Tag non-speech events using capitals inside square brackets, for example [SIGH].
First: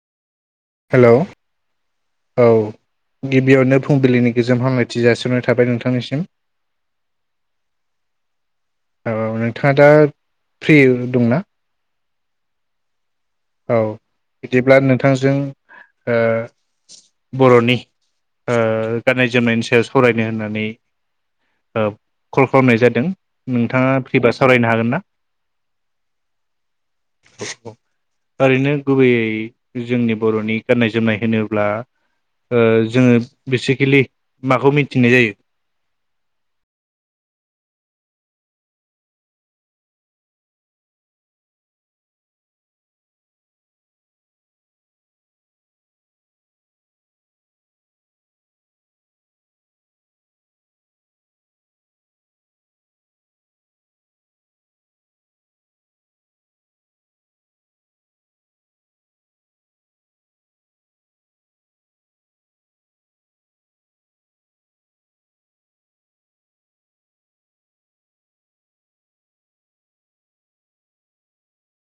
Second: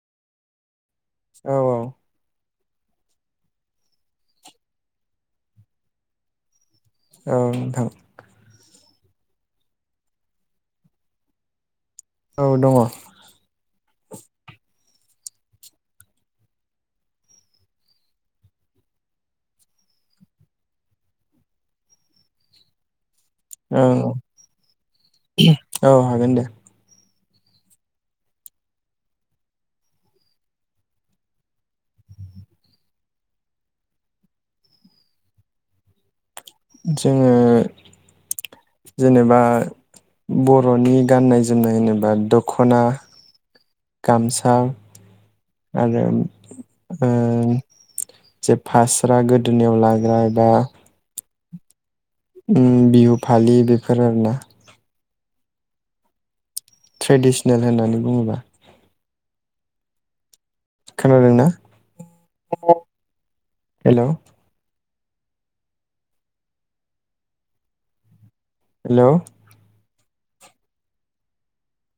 Hello औ औ गिबियावनो फुंबिलिनि गोजोम हामलायथि जासिननाय थाबाय नोंथांनिसिम। औ नोंथां औ नोंथाङा दा फ्रि दंना? औ दङ। औ बिदिब्ला नोंथांजों ओ बर'नि ओ गाननाय-जोमनायनि सायाव सावरायनो होननानै कल खालामनाय जादों। औ नोंथाङा फ्रिबा सावरायनो हागोन ना औ हागोन दे। [INAUDIBLE] ओरैनो गुबैयै जोंनि बर'नि गाननाय-जोमनाय होनोब्ला जोङो बेसिकेलि माखौ मिथिनाय जायो? जोङो जेनेबा बर'नि गाननाय जोमनाय नोबा द'खना गामसा आरो ओ जे फास्रा गोदोनियाव लाग्रा एबा ओ बिहु फालि बेफोर आरोना। ट्रेडिसनेल होननानै बुङोब्ला। खोनादोंना हेलौ हेल'